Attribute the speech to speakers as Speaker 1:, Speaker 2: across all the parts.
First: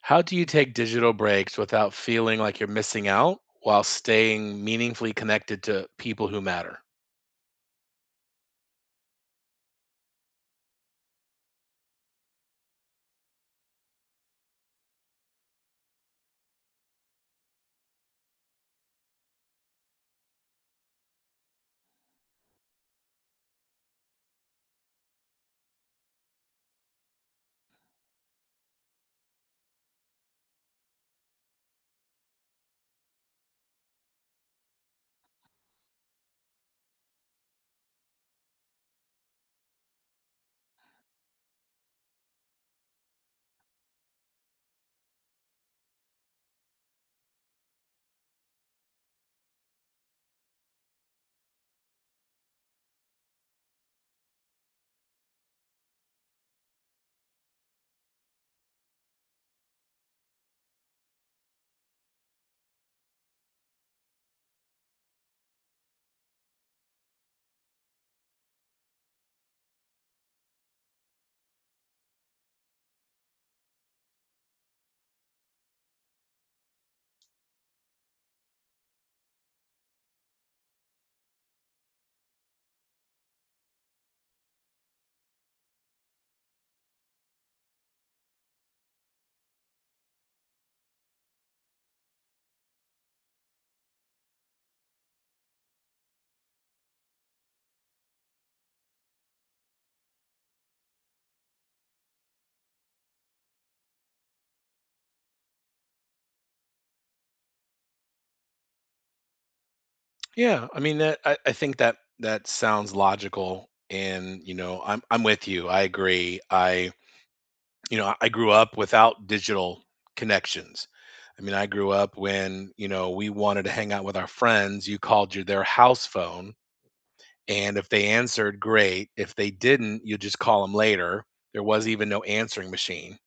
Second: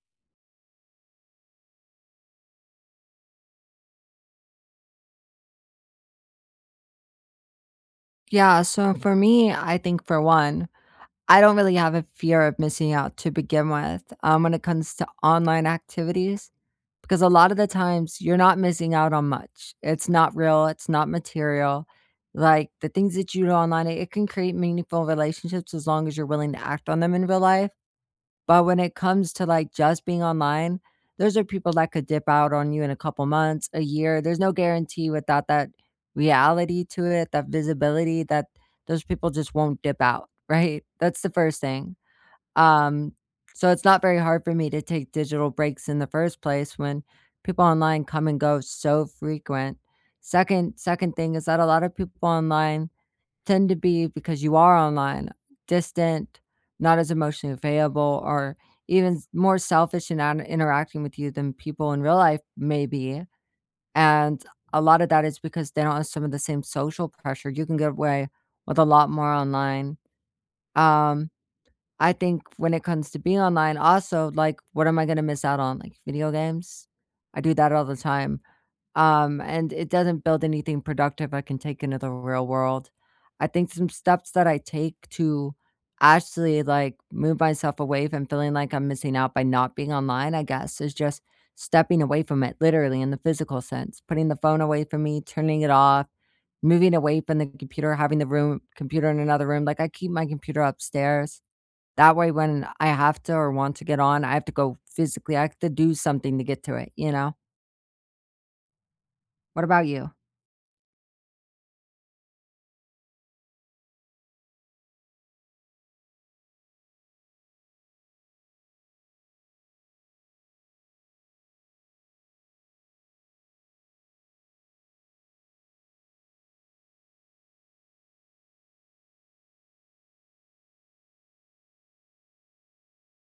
Speaker 1: How do you take digital breaks without feeling like you're missing out while staying meaningfully connected to people who matter?
Speaker 2: Yeah, so for me, I think for one, I don't really have a fear of missing out to begin with when it comes to online activities, because a lot of the times you're not missing out on much. It's not real, it's not material. Like the things that you do online, it can create meaningful relationships as long as you're willing to act on them in real life. But when it comes to, like, just being online, those are people that could dip out on you in a couple months, a year. There's no guarantee without that reality to it, that visibility that those people just won't dip out, right? That's the first thing. Um, so it's not very hard for me to take digital breaks in the first place when people online come and go so frequent. Second thing is that a lot of people online tend to be, because you are online, distant, not as emotionally available, or more selfish in interacting with you than people in real life may be. And a lot of that is because they don't have some of the same social pressure. You can get away with a lot more online. Um, I think when it comes to being online, also, like, what am I going to miss out on? Like video games? I do that all the time and it doesn't build anything productive I can take into the real world. I think some steps that I take to actually like move myself away from feeling like I'm missing out by not being online, I guess, is just stepping away from it, literally in the physical sense, putting the phone away from me, turning it off, moving away from the computer, having the room computer in another room. Like I keep my computer upstairs. That way, when I have to or want to get on, I have to go physically, I have to do something to get to it, you know? What about you?
Speaker 1: Yeah, I mean that I think that that sounds logical, and you know, I'm with you. I agree. I you know, I grew up without digital connections. I mean, I grew up when, you know, we wanted to hang out with our friends, you called your their house phone, and if they answered, great. If they didn't, you just call them later. There was even no answering machine.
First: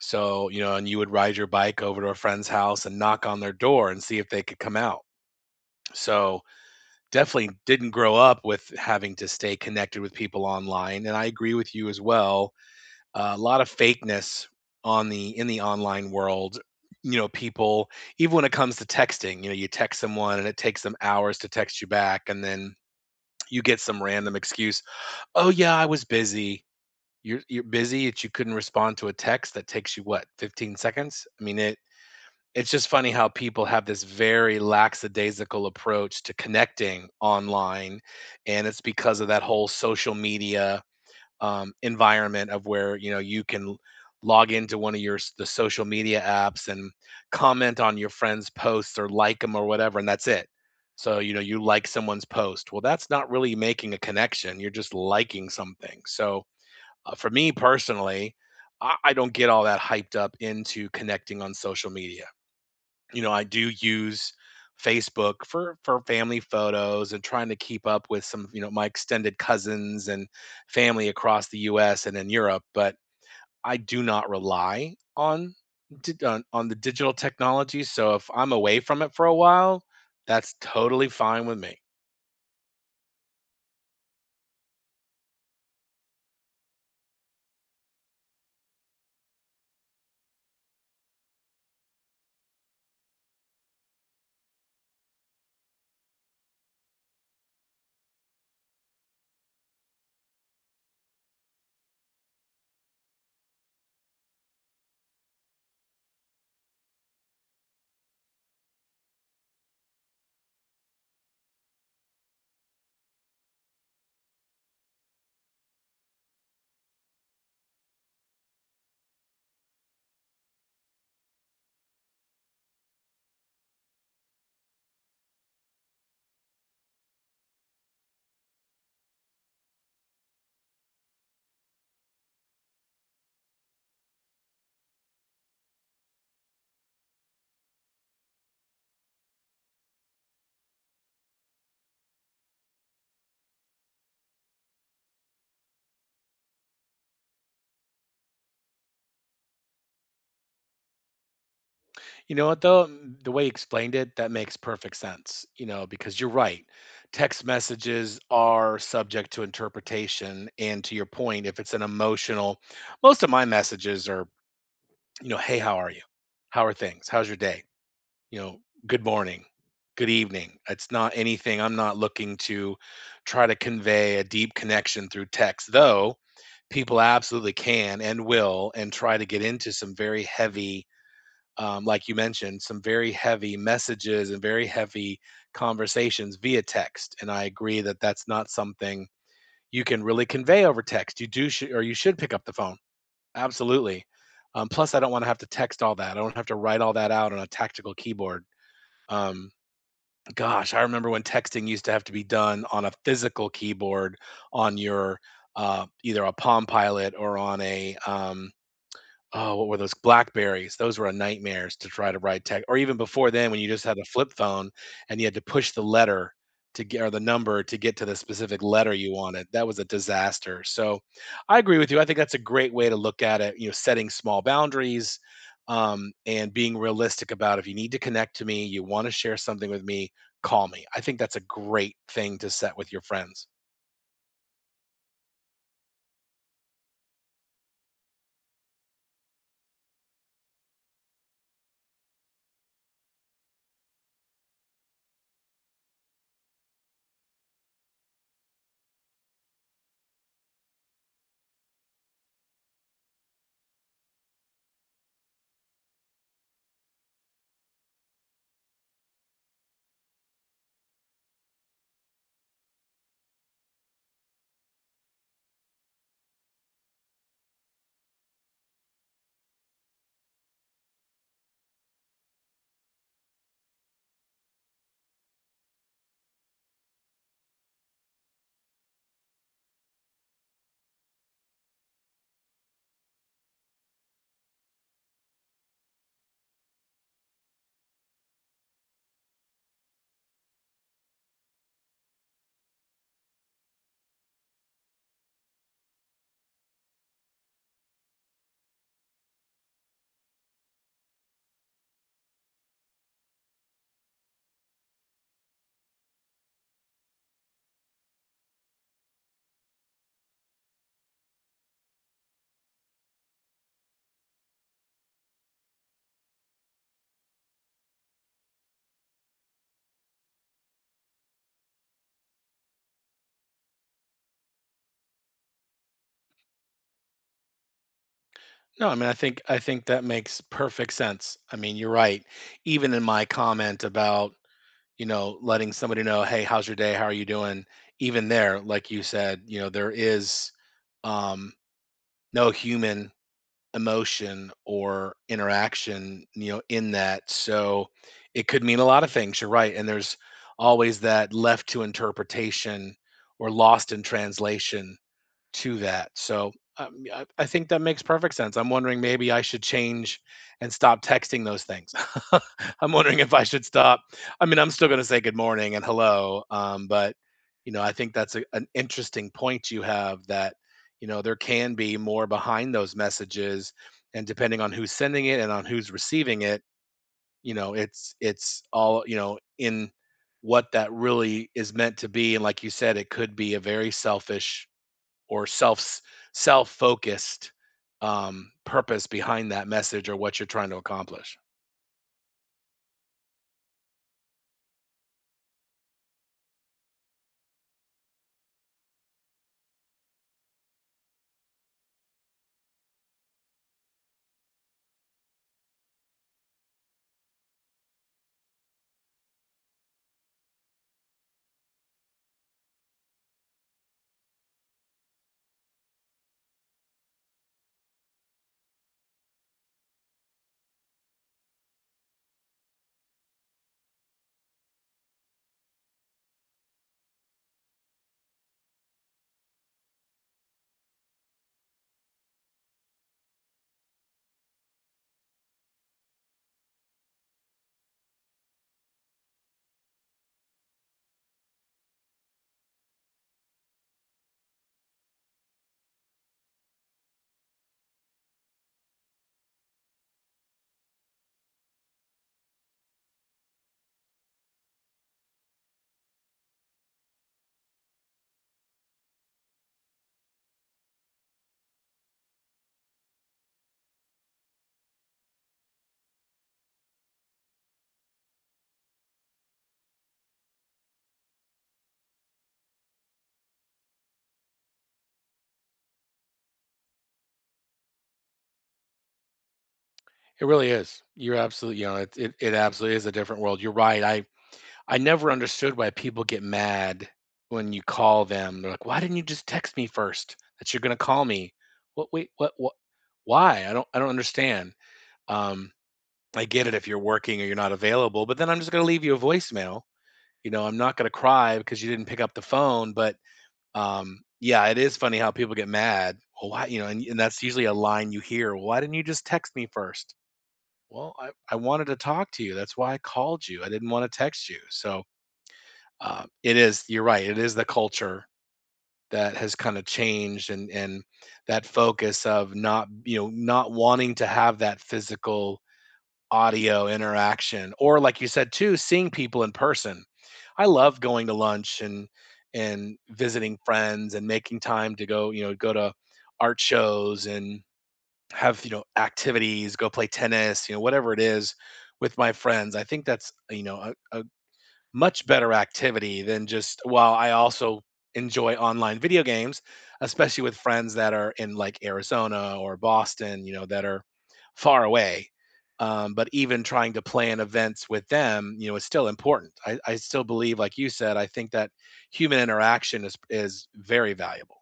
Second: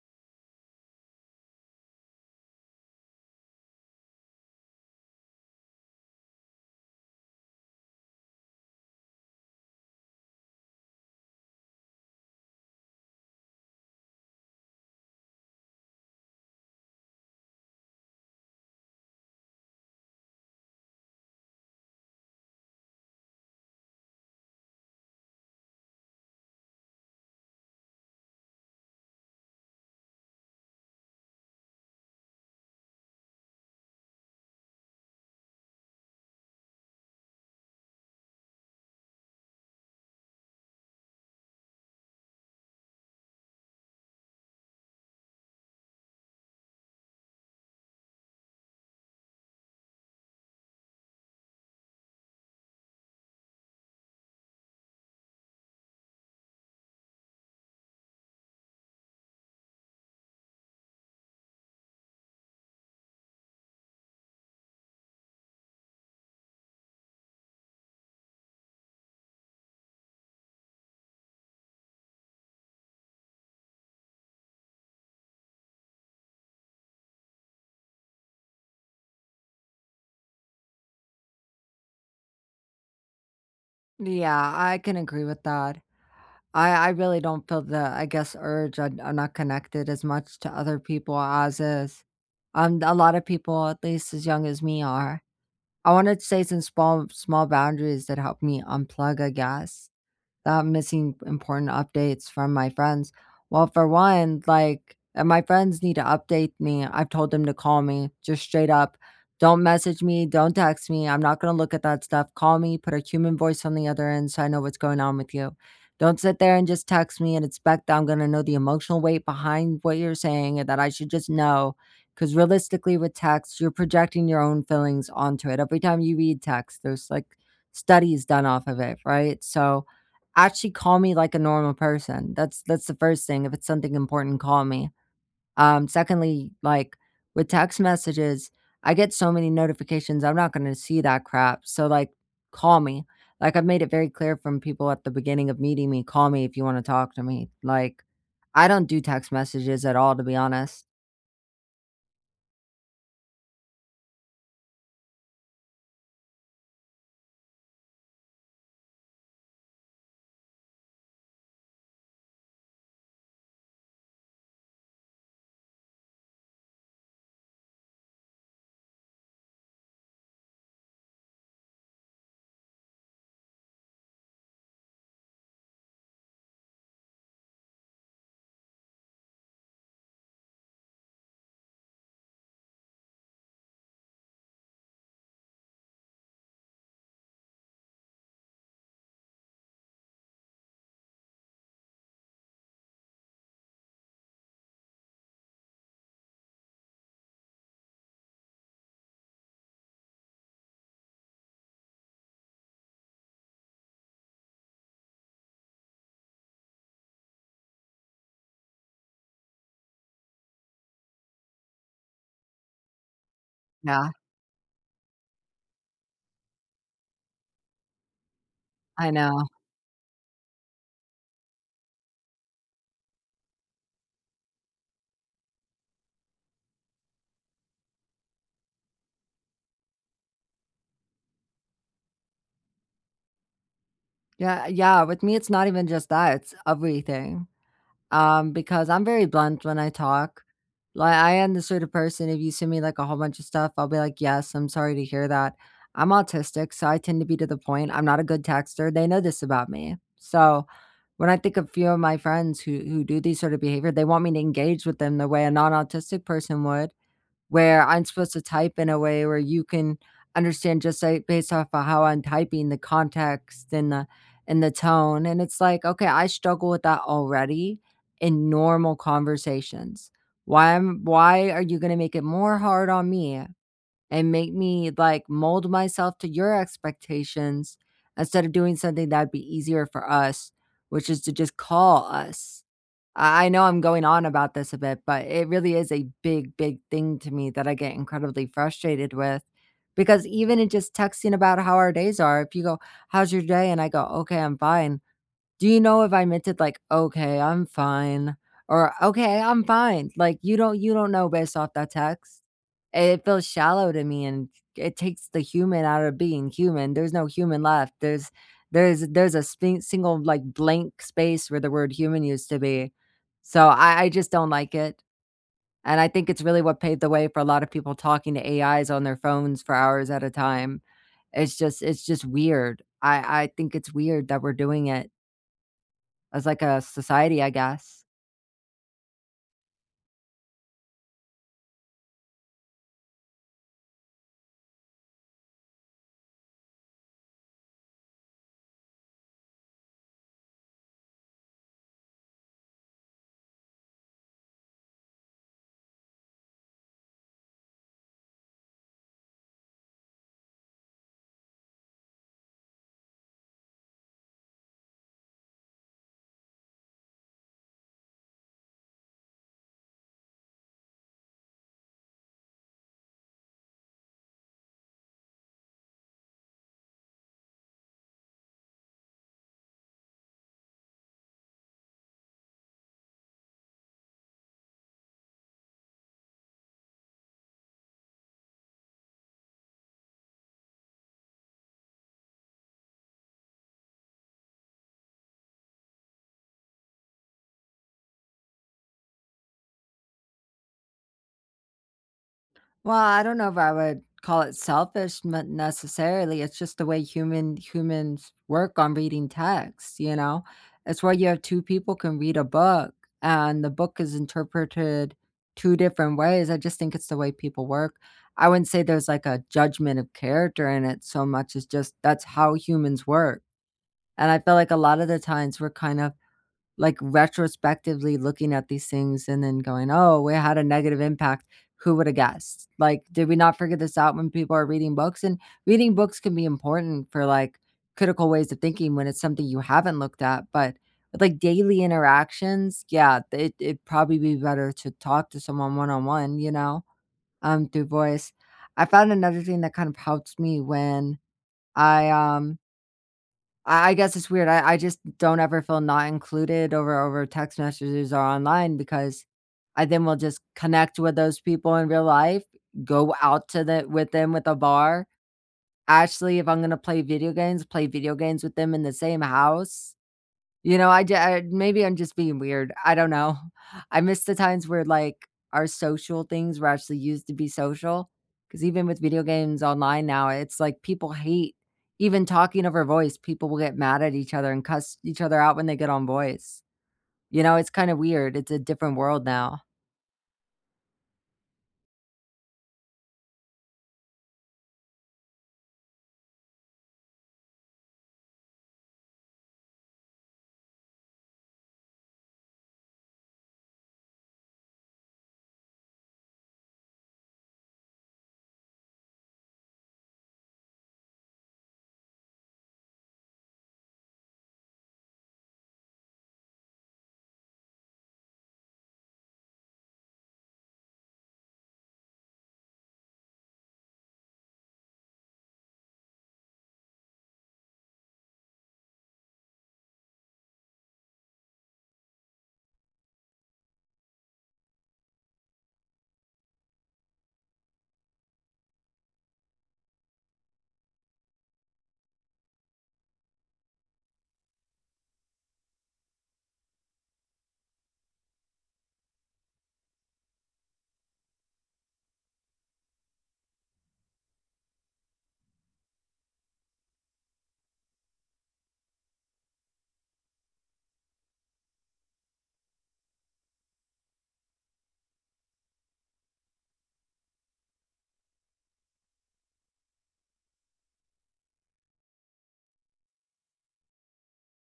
Speaker 1: So, you know, and you would ride your bike over to a friend's house and knock on their door and see if they could come out. So, definitely didn't grow up with having to stay connected with people online. And I agree with you as well. A lot of fakeness on the in the online world. You know, people even when it comes to texting, you know, you text someone and it takes them hours to text you back, and then you get some random excuse. Oh yeah, I was busy. You're busy that you couldn't respond to a text that takes you what 15 seconds? I mean, it it's just funny how people have this very lackadaisical approach to connecting online, and it's because of that whole social media, environment of where, you know, you can log into one of your s the social media apps and comment on your friend's posts or like them or whatever, and that's it. So, you know, you like someone's post. Well, that's not really making a connection, you're just liking something. So, for me personally, I don't get all that hyped up into connecting on social media. You know, I do use Facebook for family photos and trying to keep up with some, you know, my extended cousins and family across the US and in Europe, but I do not rely on on the digital technology, so if I'm away from it for a while, that's totally fine with me.
Speaker 2: Yeah, I can agree with that. I really don't feel the, I guess, urge. I'm not connected as much to other people as is. A lot of people, at least as young as me, are. I wanted to say some small boundaries that help me unplug, I guess, that I'm missing important updates from my friends. Well, for one, like, if my friends need to update me, I've told them to call me just straight up. Don't message me. Don't text me. I'm not going to look at that stuff. Call me, put a human voice on the other end so I know what's going on with you. Don't sit there and just text me and expect that I'm going to know the emotional weight behind what you're saying and that I should just know. Because realistically, with text, you're projecting your own feelings onto it. Every time you read text, there's like studies done off of it, right? So, actually call me like a normal person. That's the first thing. If it's something important, call me. Secondly, like, with text messages, I get so many notifications. I'm not gonna see that crap. So like call me. Like I've made it very clear from people at the beginning of meeting me, call me if you want to talk to me. Like I don't do text messages at all, to be honest.
Speaker 1: You know what though? Mm, the way you explained it, that makes perfect sense, you know, because you're right. Text messages are subject to interpretation. And to your point, if it's an emotional, most of my messages are, you know, hey, how are you? How are things? How's your day? You know, good morning, good evening. It's not anything I'm not looking to try to convey a deep connection through text, though people absolutely can and will and try to get into some very heavy like you mentioned, some very heavy messages and very heavy conversations via text. And I agree that that's not something you can really convey over text. You do, or you should pick up the phone. Absolutely. Plus, I don't want to have to text all that. I don't have to write all that out on a tactical keyboard. Um, gosh, I remember when texting used to have to be done on a physical keyboard on your either a Palm Pilot or on a oh, what were those? Blackberries. Those were a nightmares to try to write text, or even before then when you just had a
Speaker 2: Yeah,
Speaker 1: flip phone and you had to push the letter to get or the number to get to the specific letter
Speaker 2: I
Speaker 1: you
Speaker 2: know.
Speaker 1: wanted. That was a disaster. So I agree with you. I think that's a great way to look at it, you know, setting small boundaries, and being realistic about if you need to connect to me, you want to share something with me, call me. I think that's a great thing to set with your friends.
Speaker 2: Yeah, yeah. With me, it's not even just that, it's everything. Because I'm very blunt when I talk. Like I am the sort of person, if you send me like a whole bunch of stuff, I'll be like, "Yes, I'm sorry to hear that." I'm autistic, so I tend to be to the point. I'm not a good texter. They know this about me. So when I think of few of my friends who do these sort of behavior, they want me to engage with them the way a non-autistic person would, where I'm supposed to type in a way where you can understand just, like, based off of how I'm typing, the context and the tone, and it's like, "Okay, I struggle with that already in normal conversations. Why are you gonna make it more hard on me and make me, like, mold myself to your expectations instead of doing something that'd be easier for us, which is to just call us?" I know I'm going on about this a bit, but it really is a big thing to me that I get incredibly frustrated with, because even in just texting about how our days are, if you go, "How's your day?" And I go, "Okay, I'm fine." Do you know if I meant it like, "Okay, I'm fine," or "Okay, I'm fine," like, you don't know based off that text. It feels shallow to me, and it takes the human out of being human. There's no human left. There's a spin single, like, blank space where the word human used to be. So I just don't like it, and I think it's really what paved the way for a lot of people talking to AIs on their phones for hours at a time. It's just weird. I think it's weird that we're doing it. As like a society, I guess.
Speaker 1: No, I mean, I think that makes perfect sense. I mean, you're right. Even in my comment about, you know, letting somebody know, "Hey, how's your day? How are you doing?" Even there, like you said, you know, there is um no human emotion or interaction, you know, in that. So it could mean a lot of things. You're right. And there's always that left to interpretation or lost in translation to that. So I think that makes perfect sense. I'm wondering maybe I should change and stop texting those things. I'm wondering if I should stop. I mean, I'm still going to say good morning and hello, but you know, I think that's a, an interesting point you have, that you know there can be more behind those messages, and depending on who's sending it and on who's receiving it, you know, it's all you know in what that really is meant to be, and like you said it could be a very selfish or self-focused purpose behind that message or what you're trying to accomplish.
Speaker 2: Well, I don't know if I would call it selfish me necessarily, it's just the way humans work on reading text, you know? It's where you have two people can read a book, and the book is interpreted two different ways, I just think it's the way people work. I wouldn't say there's like a judgment of character in it so much as just that's how humans work, and I feel like a lot of the times we're kind of like, retrospectively looking at these things and then going, "Oh, well, it had a negative impact. Who woulda guessed?" Like, did we not figure this out when people are reading books? And reading books can be important for, like, critical ways of thinking when it's something you haven't looked at, but with, like, daily interactions, yeah, it it'd probably be better to talk to someone one-on-one, you know, through voice. I found another thing that kind of helped me when I, um I guess it's weird. I just don't ever feel not included over text messages or online because I then will just connect with those people in real life, go out to the with them with a bar. Actually, if I'm gonna play video games with them in the same house. You know, I maybe I'm just being weird, I don't know. I miss the times where, like, our social things were actually used to be social. Because even with video games online now, it's like people hate even talking over voice, people will get mad at each other and cuss each other out when they get on voice. You know, it's kinda weird, it's a different world now.
Speaker 1: It really is. You're absolutely, you know, it absolutely is a different world. You're right. I never understood why people get mad when you call them. They're like, "Why didn't you just text me first that you're going to call me?" What? Wait. What? What? Why? I don't. I don't understand. Um, I get it if you're working or you're not available, but then I'm just going to leave you a voicemail. You know, I'm not going to cry because you didn't pick up the phone, but Yeah, it is funny how people get mad. Well, why, you know, and that's usually a line you hear. Why didn't you just text me first? Well, I wanted to talk to you. That's why I called you. I didn't want to text you. So it is, you're right. It is the culture that has kind of changed, and that focus of not, you know, not wanting to have that physical audio interaction, or like you said too, seeing people in person. I love going to lunch and visiting friends and making time to go, you know, go to art shows and have, you know, activities, go play tennis, you know, whatever it is with my friends. I think that's, you know, a much better activity than just well, I also enjoy online video games, especially with friends that are in like Arizona or Boston, you know, that are far away. But even trying to plan events with them, you know, is still important. I still believe, like you said, I think that human interaction is very valuable.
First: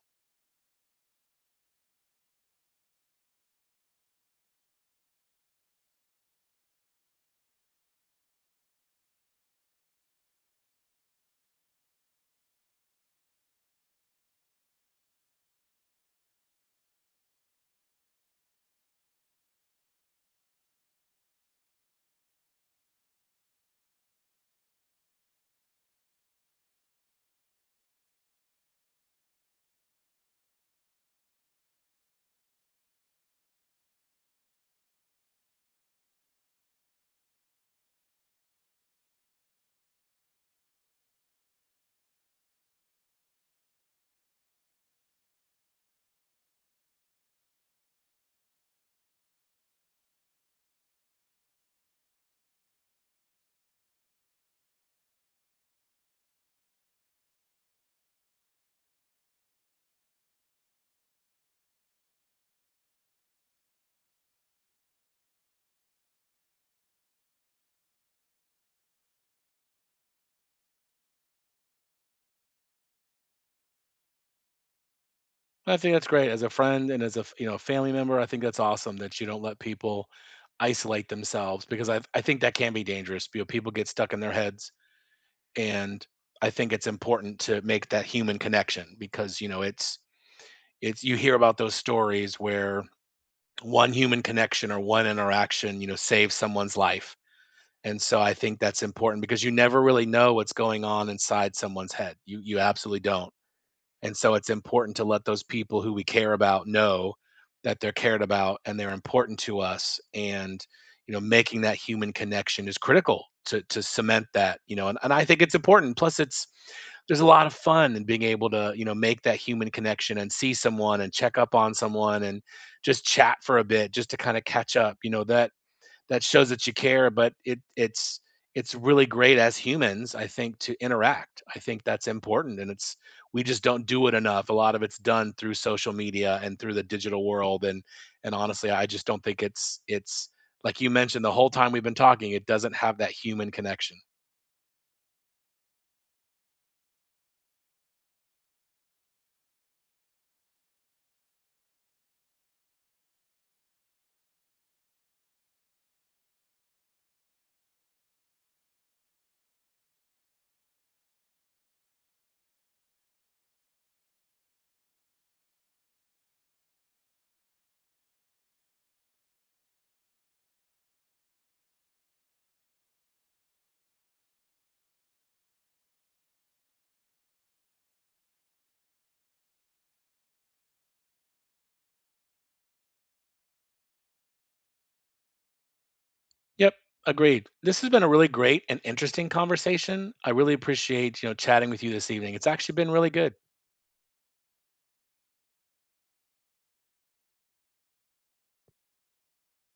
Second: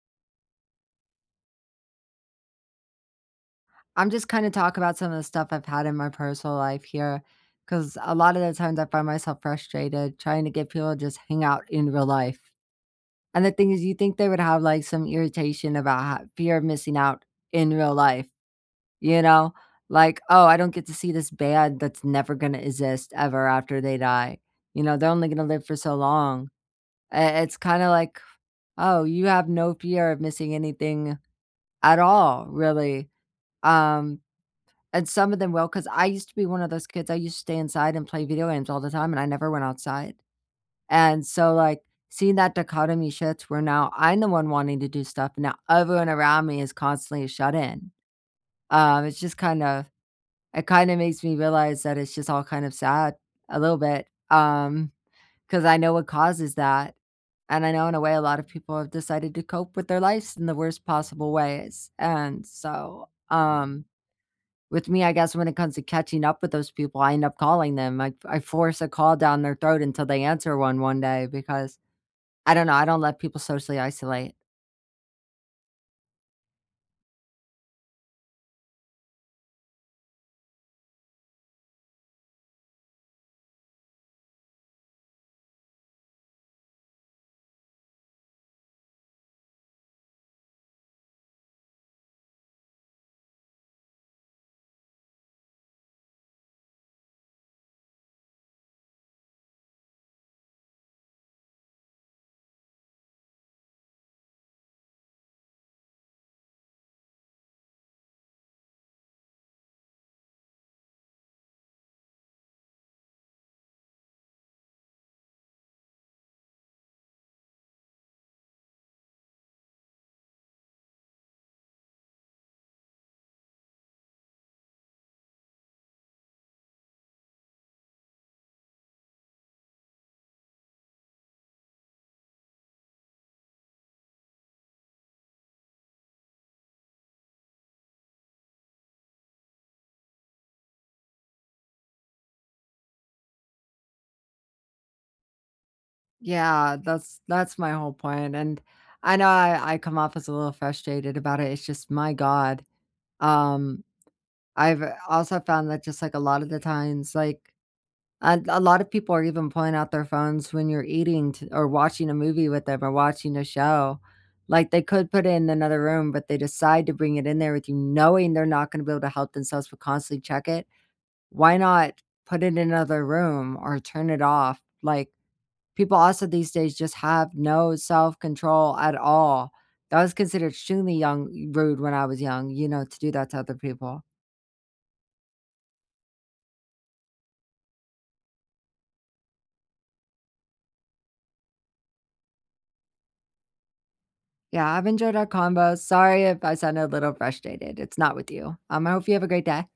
Speaker 2: I'm just kinda talk about some of the stuff I've had in my personal life here, because a lot of the times I find myself frustrated trying to get people to just hang out in real life. And the thing is, you think they would have, like, some irritation about ho fear of missing out in real life, you know? Like, "Oh, I don't get to see this band that's never gonna exist ever after they die." You know, they're only gonna live for so long. I it's kinda like, "Oh, you have no fear of missing anything at all, really." Um, and some of them will, because I used to be one of those kids, I used to stay inside and play video games all the time, and I never went outside. And so, like, seeing that dichotomy shifts where now I'm the one wanting to do stuff, and now everyone around me is constantly shut in. It's just kind of it kind of makes me realize that it's just all kind of sad a little bit. Because I know what causes that. And I know in a way a lot of people have decided to cope with their lives in the worst possible ways. And so, with me, I guess when it comes to catching up with those people, I end up calling them. I force a call down their throat until they answer one day because I don't know, I don't let people socially isolate.
Speaker 1: I think that's great as a friend and as a you know family member. I think that's awesome that you don't let people isolate themselves, because I think that can be dangerous. You know, people get stuck in their heads, and I think it's important to make that human connection, because you know it's you hear about those stories where one human connection or one interaction you know saves someone's life, and so I think that's important, because you never really know what's going on inside someone's head. You absolutely don't, and so it's important to let those people who we care about know that they're cared about and they're important to us. And, you know, making that human connection is critical to cement that, you know, and I think it's important. Plus it's there's a lot of fun in being able to, you know, make that human connection and see someone and check up on someone and just chat for a bit just to kind of catch up. You know, that that shows that you care, but it it's really great as humans, I think, to interact. I think that's important, and it's we just don't do it enough. A lot of it's done through social media and through the digital world, and honestly, I just don't think it's like you mentioned the whole time we've been talking. It doesn't have that human connection.
Speaker 2: Yeah, that's my whole point, and I know I come off as a little frustrated about it, it's just, my god. Um, I've also found that just, like, a lot of the times, like, a lot of people are even pulling out their phones when you're eating t or watching a movie with them or watching a show. Like, they could put it in another room, but they decide to bring it in there with you knowing they're not gonna be able to help themselves but constantly check it. Why not put it in another room or turn it off? Like people also these days just have no self-control at all. That was considered extremely young rude when I was young, you know, to do that to other people.
Speaker 1: Yep, agreed. This has been a really great and interesting conversation. I really appreciate you know chatting with you this evening. It's actually been really good.
Speaker 2: Yeah, I've enjoyed our convo. Sorry if I sounded a little frustrated. It's not with you. I hope you have a great day.